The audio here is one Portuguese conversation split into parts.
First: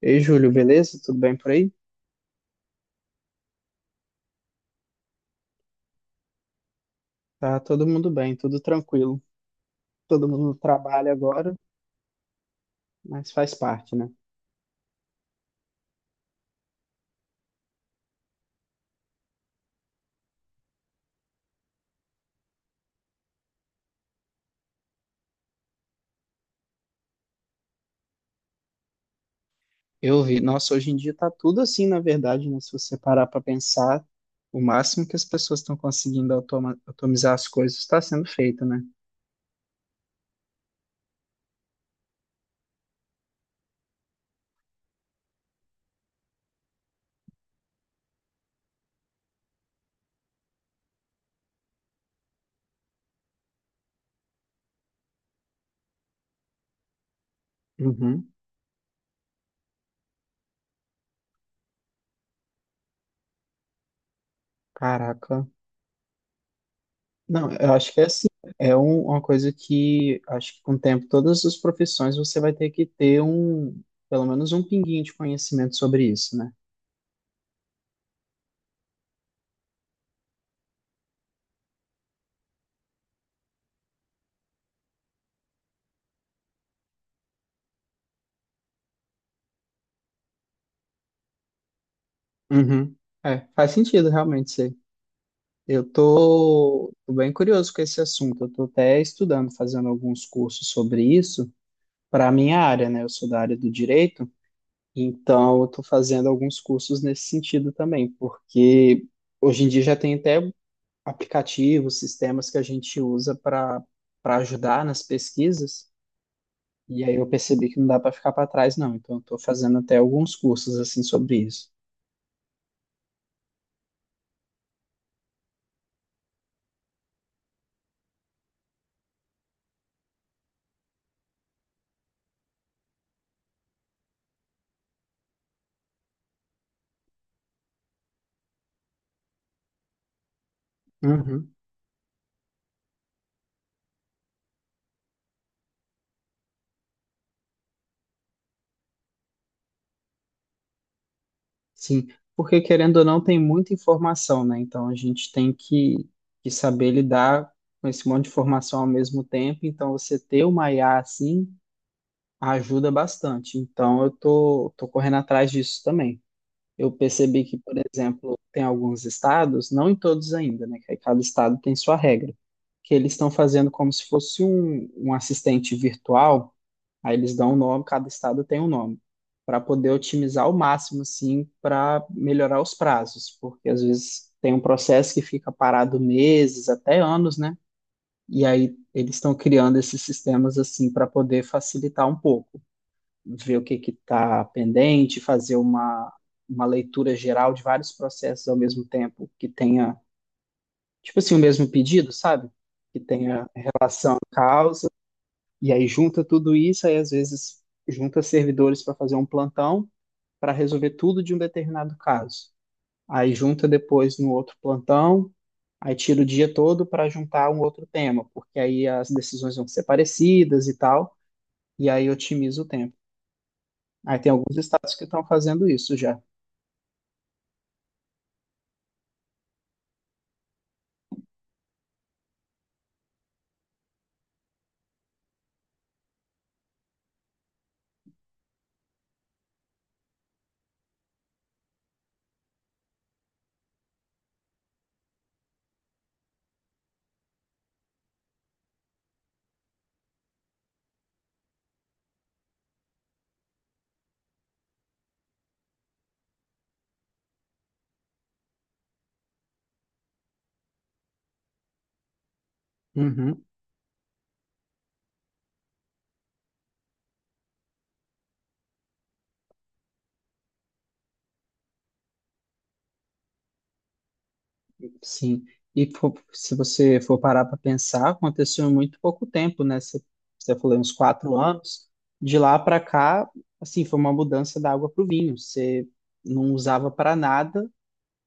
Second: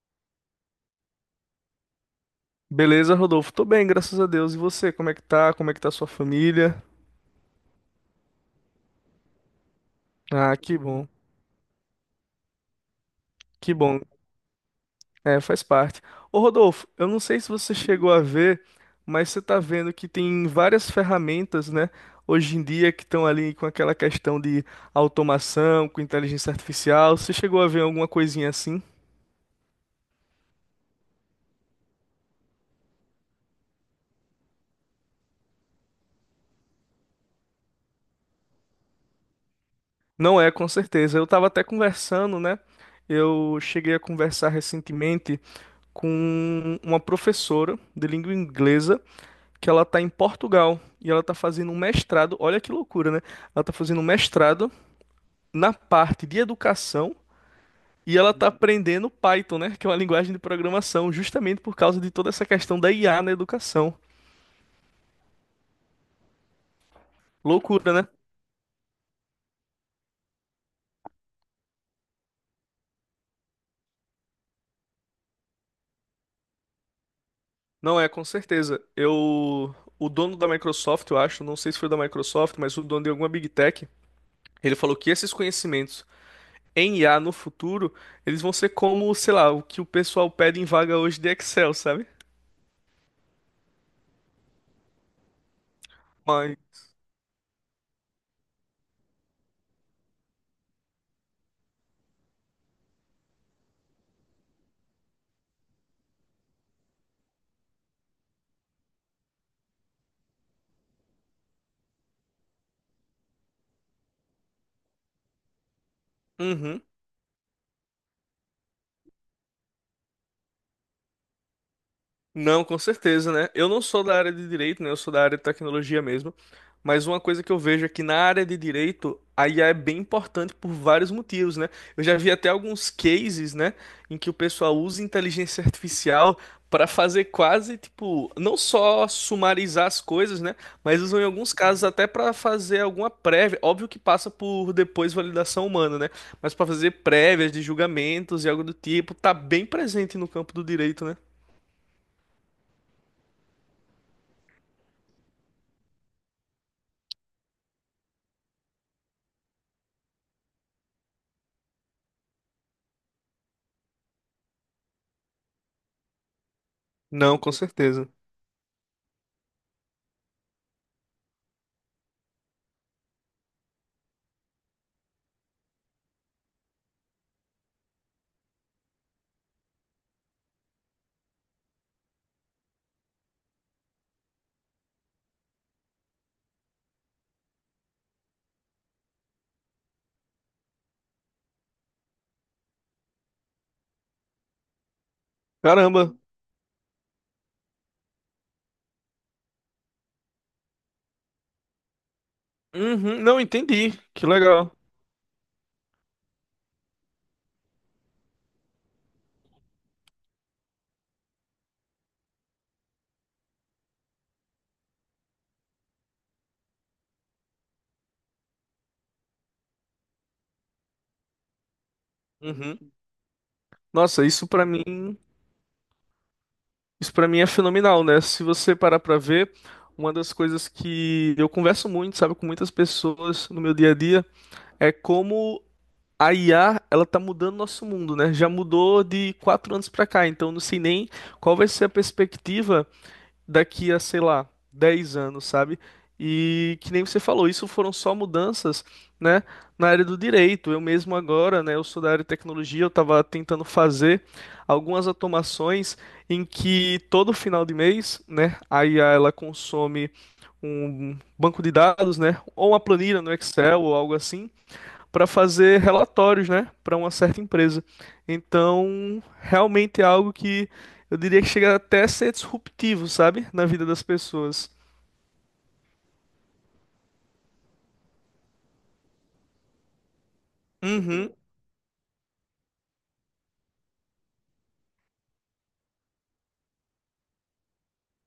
Ei, Júlio, beleza? Tudo bem por aí? Beleza, Rodolfo? Tô bem, graças a Deus. E você, como é que tá? Como é que tá sua família? Tá todo mundo bem, tudo tranquilo. Todo mundo Ah, que bom, trabalha agora, mas faz que parte, bom. né? É, faz parte. Ô, Rodolfo, eu não sei se você chegou a ver, mas você tá vendo que tem várias ferramentas, né, hoje em dia que estão ali com aquela questão de automação, com inteligência artificial. Você chegou a ver alguma coisinha assim? Eu vi, nossa, hoje em dia tá tudo assim, na verdade, né? Se você parar para pensar, o máximo que as pessoas estão conseguindo automizar as coisas está sendo feito, né? Não é, com certeza. Eu tava até conversando, né? Eu cheguei a conversar recentemente com uma professora de língua inglesa que ela tá em Portugal e ela tá fazendo um mestrado. Olha que loucura, né? Ela tá fazendo um mestrado na parte de educação e Uhum. ela tá aprendendo Python, né? Que é uma linguagem de programação, justamente por causa de toda essa questão da IA na educação. Caraca. Não, eu acho Loucura, que é né? assim. É uma coisa que acho que com o tempo, todas as profissões você vai ter que ter um, pelo menos um pinguinho de conhecimento sobre isso, né? Não é, com certeza. Eu, o dono da Microsoft, eu acho, não sei se foi da Microsoft, mas o dono de alguma Big Tech, ele falou que esses conhecimentos em IA no futuro, eles vão ser como, sei lá, o que o pessoal pede em vaga hoje de Excel, sabe? Uhum. É, faz sentido realmente. Eu Mas, tô, tô bem curioso com esse assunto. Eu tô até estudando, fazendo alguns cursos sobre isso para a minha área, né? Eu sou da área do direito, então eu tô fazendo alguns cursos nesse sentido também, porque hoje em dia já tem até aplicativos, sistemas que a gente usa para ajudar nas pesquisas. uhum. E aí eu percebi que não dá para ficar para trás, não. Então eu tô fazendo até alguns cursos assim sobre isso. Não, com certeza, né? Eu não sou da área de direito, né? Eu sou da área de tecnologia mesmo. Mas uma coisa que eu vejo é que na área de direito, a IA é bem importante por vários motivos, né? Eu já vi até alguns cases, né, em que o pessoal usa inteligência artificial para fazer quase, tipo, não só sumarizar as coisas, né? Mas usam em alguns Uhum. casos até para fazer alguma prévia. Óbvio que passa por depois validação humana, né? Mas para fazer prévias de julgamentos e algo do tipo, tá bem presente no campo do direito, né? Sim, porque querendo ou não, tem muita informação, né? Então a gente tem que saber lidar com esse monte de informação ao mesmo tempo. Então você ter uma IA assim ajuda bastante. Então eu tô correndo atrás disso também. Eu Não, percebi com que, por certeza. exemplo, tem alguns estados, não em todos ainda, né? Que aí cada estado tem sua regra, que eles estão fazendo como se fosse um assistente virtual. Aí eles dão um nome, cada estado tem um nome, para poder otimizar ao máximo, assim, para melhorar os prazos, porque às vezes tem um processo que fica parado meses, até anos, né? E aí eles estão criando esses sistemas assim para poder facilitar um pouco, ver o que que está pendente, fazer Caramba. uma leitura geral de vários processos ao mesmo tempo que tenha, tipo assim, o mesmo pedido, sabe? Que Uhum, não tenha entendi. Que legal. causa, e aí junta tudo isso, aí às vezes junta servidores para fazer um plantão para resolver tudo de um determinado caso. Aí junta depois no outro plantão, aí tira o dia todo para juntar um outro tema, porque aí as decisões vão ser parecidas e tal, e aí otimiza o Uhum. tempo. Aí Nossa, tem alguns estados que estão fazendo isso já. isso para mim é fenomenal, né? Se você parar pra ver, uma das coisas que eu converso muito, sabe, com muitas pessoas no meu dia a dia, é como a IA, ela tá mudando nosso mundo, né? Já mudou de 4 anos pra cá, então eu não sei nem qual vai ser a perspectiva daqui a, sei lá, 10 anos, sabe? E que nem você falou, isso foram só mudanças, né, na área do direito. Eu mesmo agora, né, eu sou da área de tecnologia, eu estava tentando fazer algumas automações em que todo final de mês, né, a IA ela consome um banco de dados, né, ou uma planilha no Uhum, Excel ou algo assim, para fazer relatórios, né, para uma certa empresa. Então, realmente é algo que eu diria que chega até a ser disruptivo, sabe, na vida das pessoas. sim. E se você for parar para pensar, aconteceu em muito pouco tempo, né? Você falou uns Uhum, quatro anos. De lá para cá, assim, foi uma mudança da água para o vinho. Você não usava para nada.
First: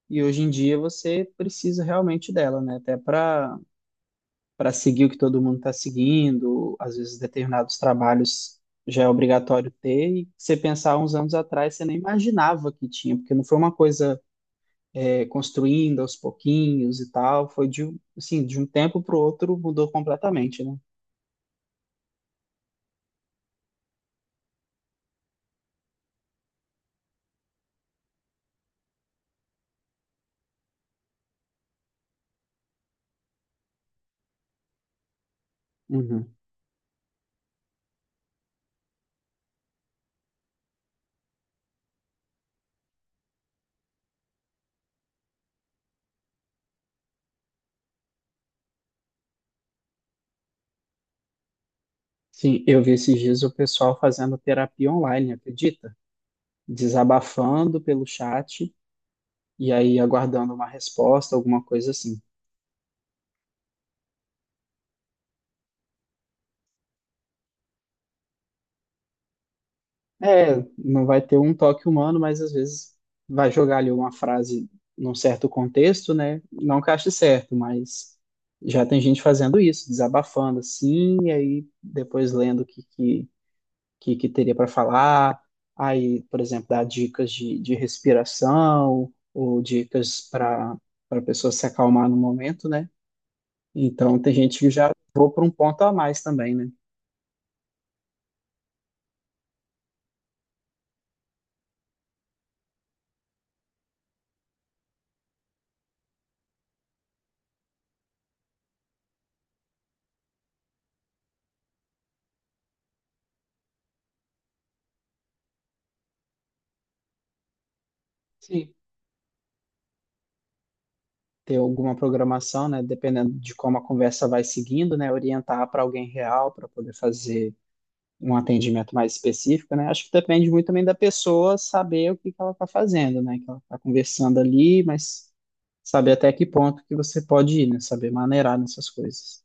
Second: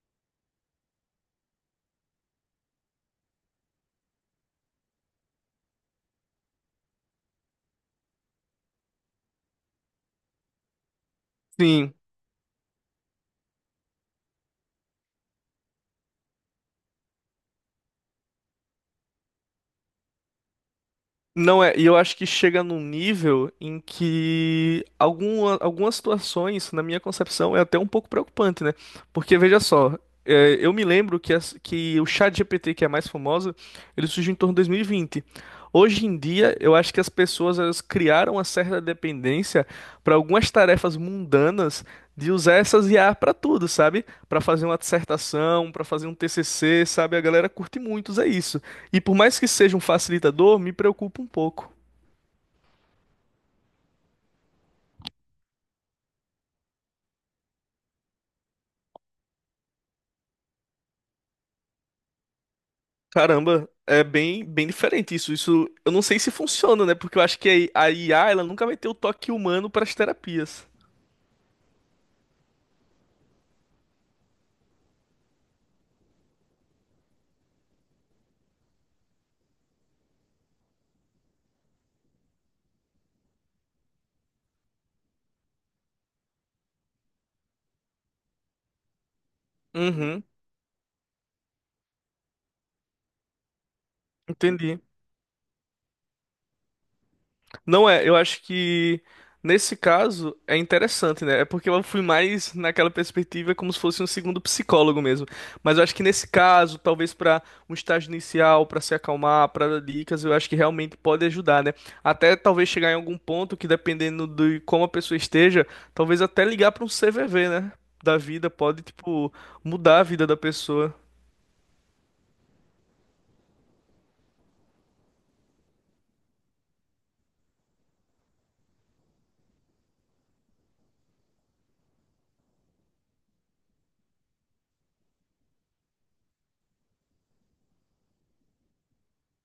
E hoje em dia você precisa realmente dela, né? Até para seguir o que todo mundo está seguindo, às vezes determinados trabalhos já é obrigatório ter, e você pensar uns anos atrás, você sim. nem imaginava que tinha, porque não foi uma coisa é, construindo aos pouquinhos e tal, foi assim, de um tempo para o outro mudou completamente, né? Não é, e eu acho que chega num nível em que algumas situações, na minha concepção, é até um pouco preocupante, né? Porque veja só, eu me lembro que o ChatGPT, que é a mais famosa, ele surgiu em torno de 2020. Hoje em Uhum. dia, eu acho que as pessoas elas criaram uma certa dependência para algumas tarefas mundanas de usar essas IA para tudo, sabe? Para fazer uma dissertação, para fazer um TCC, sabe? A galera curte muito, é isso. E por mais que seja um facilitador, me preocupa um pouco. Sim, eu vi esses dias o pessoal fazendo terapia online, acredita? Desabafando pelo chat e aí aguardando uma resposta, alguma coisa assim. Caramba, é bem, bem diferente isso. Isso eu não sei se funciona, né? Porque eu acho que a I a IA ela nunca vai ter o toque humano para as É, terapias. não vai ter um toque humano, mas às vezes vai jogar ali uma frase num certo contexto, né? Não que ache certo, mas já tem gente fazendo isso, desabafando assim, e aí depois lendo o que teria para falar, aí, por exemplo, dá dicas de respiração ou dicas Uhum, para a pessoa se acalmar no momento, né? Então tem gente que entendi. já vou para um ponto a mais também, né? Não é, eu acho que nesse caso é interessante, né? É porque eu fui mais naquela perspectiva como se fosse um segundo psicólogo mesmo. Mas eu acho que nesse caso, talvez para um estágio inicial, para se acalmar, para dar dicas, eu acho que realmente pode ajudar, né? Até talvez chegar em algum ponto que dependendo de como a pessoa esteja, talvez até ligar para um CVV, né? Da vida Sim. pode, tipo, mudar a vida da pessoa. Ter alguma programação, né, dependendo de como a conversa vai seguindo, né, orientar para alguém real para poder fazer um atendimento mais específico, né? Acho que depende muito também da pessoa saber o que que ela está fazendo, né? Que ela está conversando ali, mas saber até que ponto que você pode ir, né? Saber maneirar nessas coisas.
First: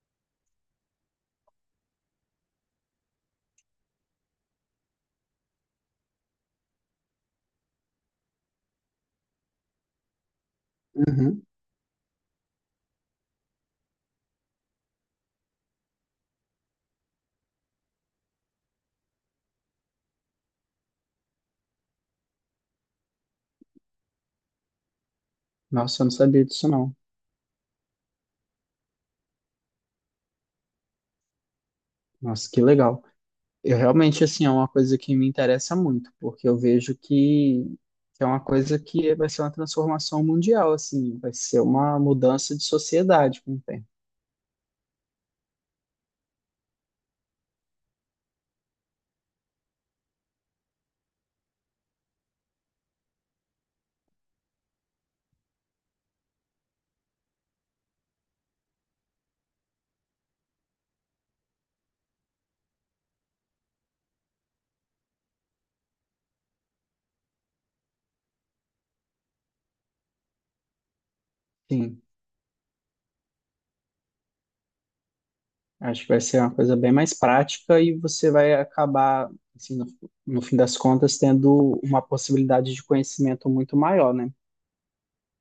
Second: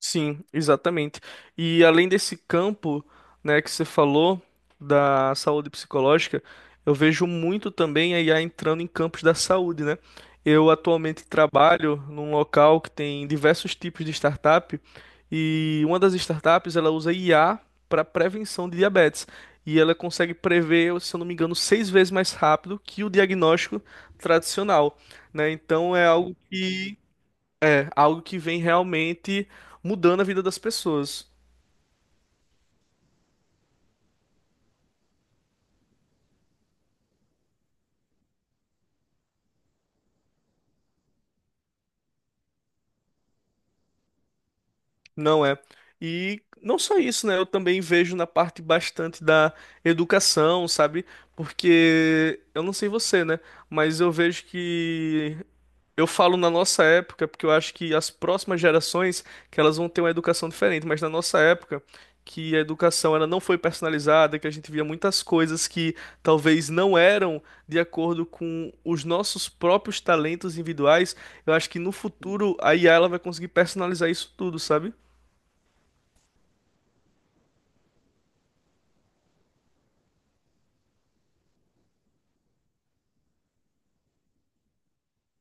Sim, exatamente. E além desse campo, né, que você falou da saúde psicológica, eu vejo muito também a IA entrando em campos da saúde, né? Eu atualmente Uhum. trabalho num local que tem diversos tipos de startup e uma das startups ela usa IA para prevenção de diabetes e ela consegue prever, se eu não me engano, 6 vezes mais rápido que o diagnóstico tradicional, né? Então Nossa, eu é não algo sabia disso não. que algo que vem realmente mudando a vida das pessoas. Nossa, que legal. Eu realmente, assim, é uma coisa que me interessa muito, porque eu vejo que é uma coisa que vai ser uma transformação mundial, assim, vai ser uma mudança de sociedade com o tempo. Não é. E não só isso, né? Eu também vejo na parte bastante da educação, sabe? Porque eu não sei você, né? Mas eu vejo que eu falo na nossa época, porque eu acho que as próximas gerações que elas vão ter uma educação diferente, mas na nossa época que a educação ela não foi personalizada, que a gente via muitas coisas que talvez não eram de acordo com os nossos próprios talentos individuais, eu acho que no Sim, futuro a IA ela vai conseguir personalizar isso tudo, sabe? acho que vai ser uma coisa bem mais prática e você vai acabar, assim, no fim das contas, tendo uma possibilidade de conhecimento muito maior, né?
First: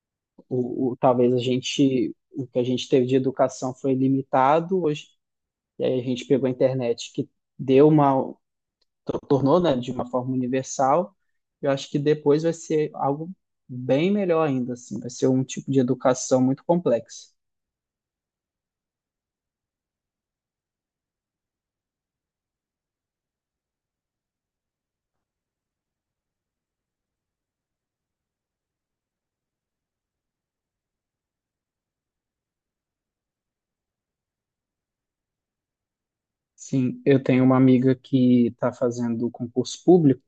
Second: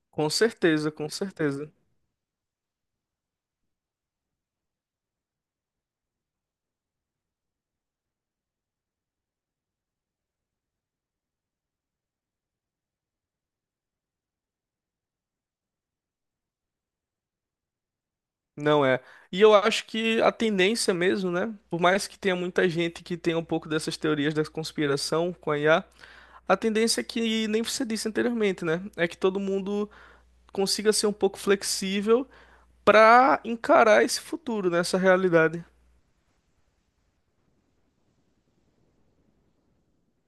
Com certeza, com Talvez a certeza. gente, o que a gente teve de educação foi limitado hoje, e aí a gente pegou a internet que deu uma, tornou, né, de uma forma universal, eu acho que depois vai ser algo bem melhor ainda, assim, vai ser um tipo de educação muito complexa. Não é. E eu acho que a tendência mesmo, né? Por mais que tenha muita gente que tenha um pouco dessas teorias da conspiração com a IA, a tendência é que, nem você disse anteriormente, né? É que todo mundo consiga ser um pouco flexível para encarar esse futuro, né? Essa realidade. Sim, eu tenho uma amiga que está fazendo concurso público.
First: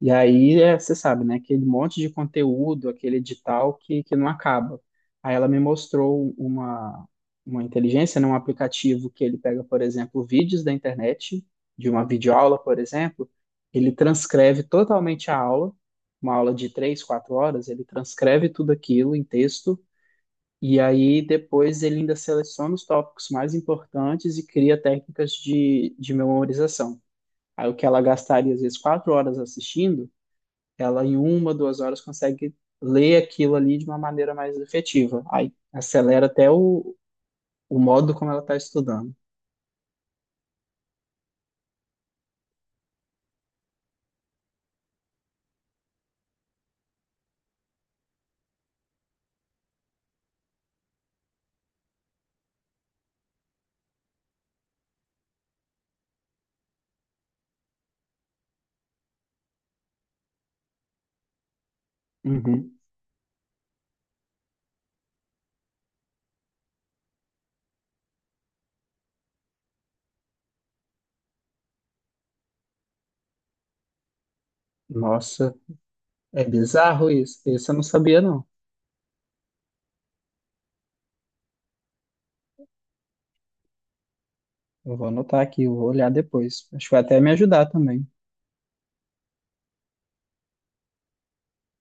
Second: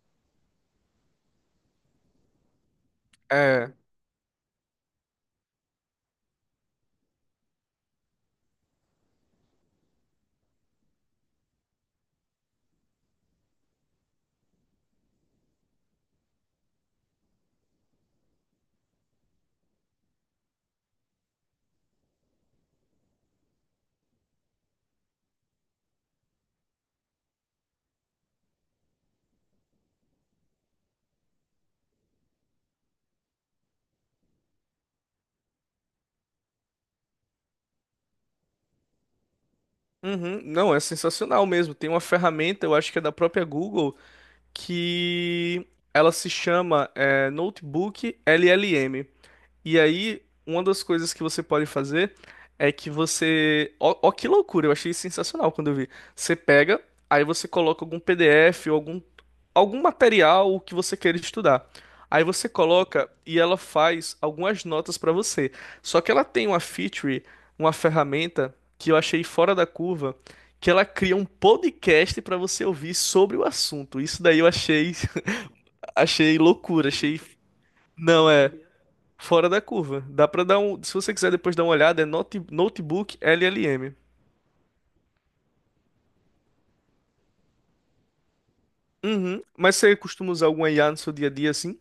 E aí, é, você sabe, né? Aquele monte de conteúdo, aquele É. edital que não acaba. Aí ela me mostrou uma inteligência, né, um aplicativo que ele pega, por exemplo, vídeos da internet, de uma videoaula, por exemplo, ele transcreve totalmente a aula, uma aula de três, quatro horas, ele transcreve tudo aquilo em texto, e aí depois ele ainda seleciona os tópicos mais importantes e cria técnicas de memorização. Aí o que ela gastaria, às vezes, quatro horas assistindo, ela, em uma, duas horas, consegue ler aquilo ali de uma maneira mais efetiva. Aí acelera até o modo como ela está estudando. Uhum. Não, é sensacional mesmo. Tem uma ferramenta, eu acho que é da própria Google, que ela se chama Notebook LLM. E aí, uma das coisas que você pode fazer é que você. Ó, que loucura, eu achei sensacional quando eu vi. Você pega, aí você coloca algum PDF ou algum material que você queira estudar. Aí você Uhum. coloca e ela faz algumas notas para você. Só que ela tem uma feature, uma ferramenta que eu achei fora da curva, que ela cria um podcast para você ouvir sobre o assunto. Isso daí eu achei, Nossa, achei é loucura, bizarro achei. isso. Isso eu não sabia, Não não. é. Fora da curva. Dá pra dar um. Se você quiser depois dar uma olhada, é Notebook LLM. Eu vou anotar aqui, eu vou olhar depois. Acho que vai até me ajudar também. Uhum. Mas você costuma usar alguma IA no seu dia a dia assim?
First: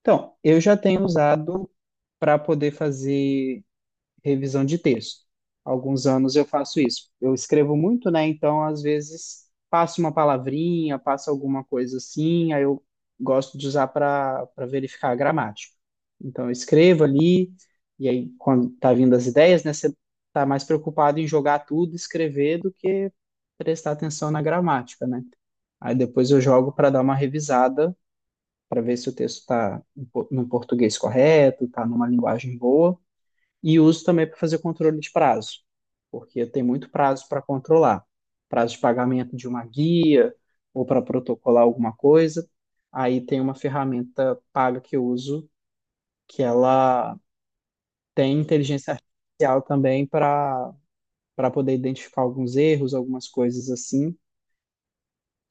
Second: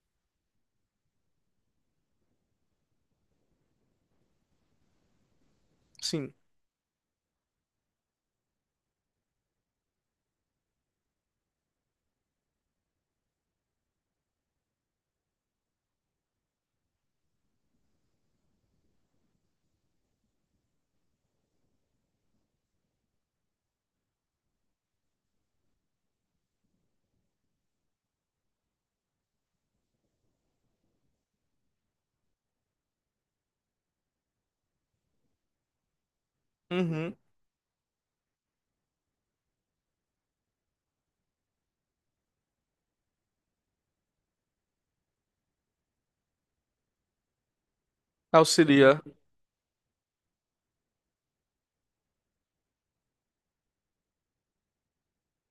Então, eu já tenho usado para poder fazer revisão de texto. Alguns Sim. anos eu faço isso. Eu escrevo muito, né? Então, às vezes, passo uma palavrinha, passo alguma coisa assim, aí eu gosto de usar para verificar a gramática. Então, eu escrevo ali, e aí, quando tá vindo as ideias, né? Você tá mais preocupado em jogar tudo, escrever, do que prestar atenção na gramática, né? Aí depois eu jogo para dar uma revisada, para ver se o texto está no português correto, está numa linguagem boa. E uso também para fazer controle de prazo, porque tem muito Uhum. prazo para controlar. Prazo de pagamento de uma guia ou para protocolar alguma coisa. Aí tem uma ferramenta paga que eu uso, que ela tem inteligência Auxilia. artificial também para poder identificar alguns erros, algumas coisas assim.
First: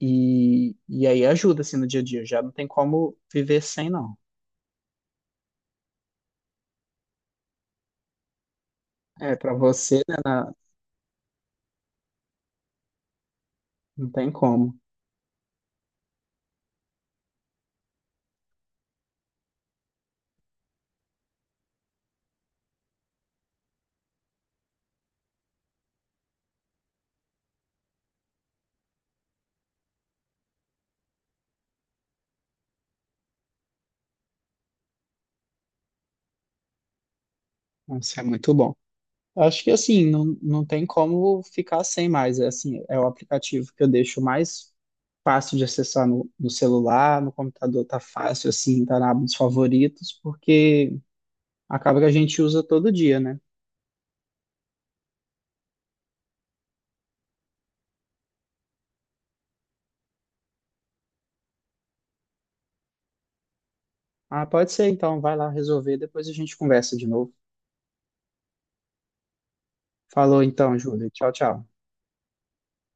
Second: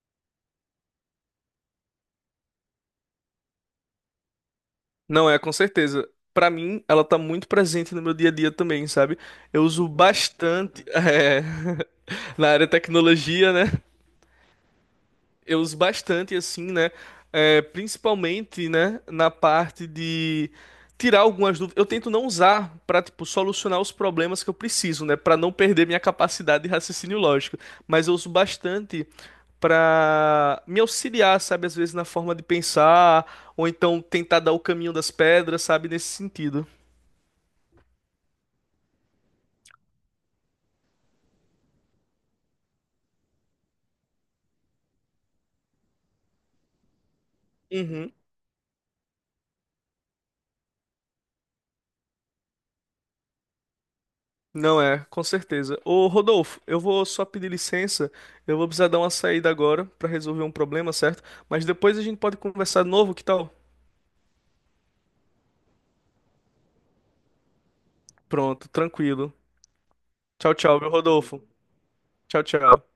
E aí ajuda assim no dia a dia. Já não tem como viver sem, não. Não é, com certeza. Pra mim, ela tá muito presente no meu dia a dia também, sabe? É, para Eu uso você, né, na- bastante. Na área de tecnologia, né? não tem como. Eu uso bastante, assim, né? É, principalmente, né, na parte de tirar algumas dúvidas. Eu tento não usar para, tipo, solucionar os problemas que eu preciso, né? Para não perder minha capacidade de raciocínio lógico. Mas eu uso bastante para me auxiliar, sabe? Às vezes na forma de pensar, ou então tentar dar o caminho das pedras, sabe? Nesse sentido. Isso é muito bom. Acho que assim, não tem como ficar sem mais. É assim, é o aplicativo que eu deixo mais fácil de acessar no celular, no computador tá Uhum. fácil assim, tá na aba dos favoritos, porque acaba que a gente usa todo dia, né? Não é, com certeza. Ô Rodolfo, eu vou só pedir licença. Eu vou precisar dar uma saída agora pra resolver um problema, certo? Mas depois a gente pode conversar de novo, que tal? Ah, pode ser então, vai lá resolver, depois a gente conversa de novo. Pronto, tranquilo. Falou Tchau, então, tchau, meu Júlia. Tchau, Rodolfo. tchau. Tchau, tchau.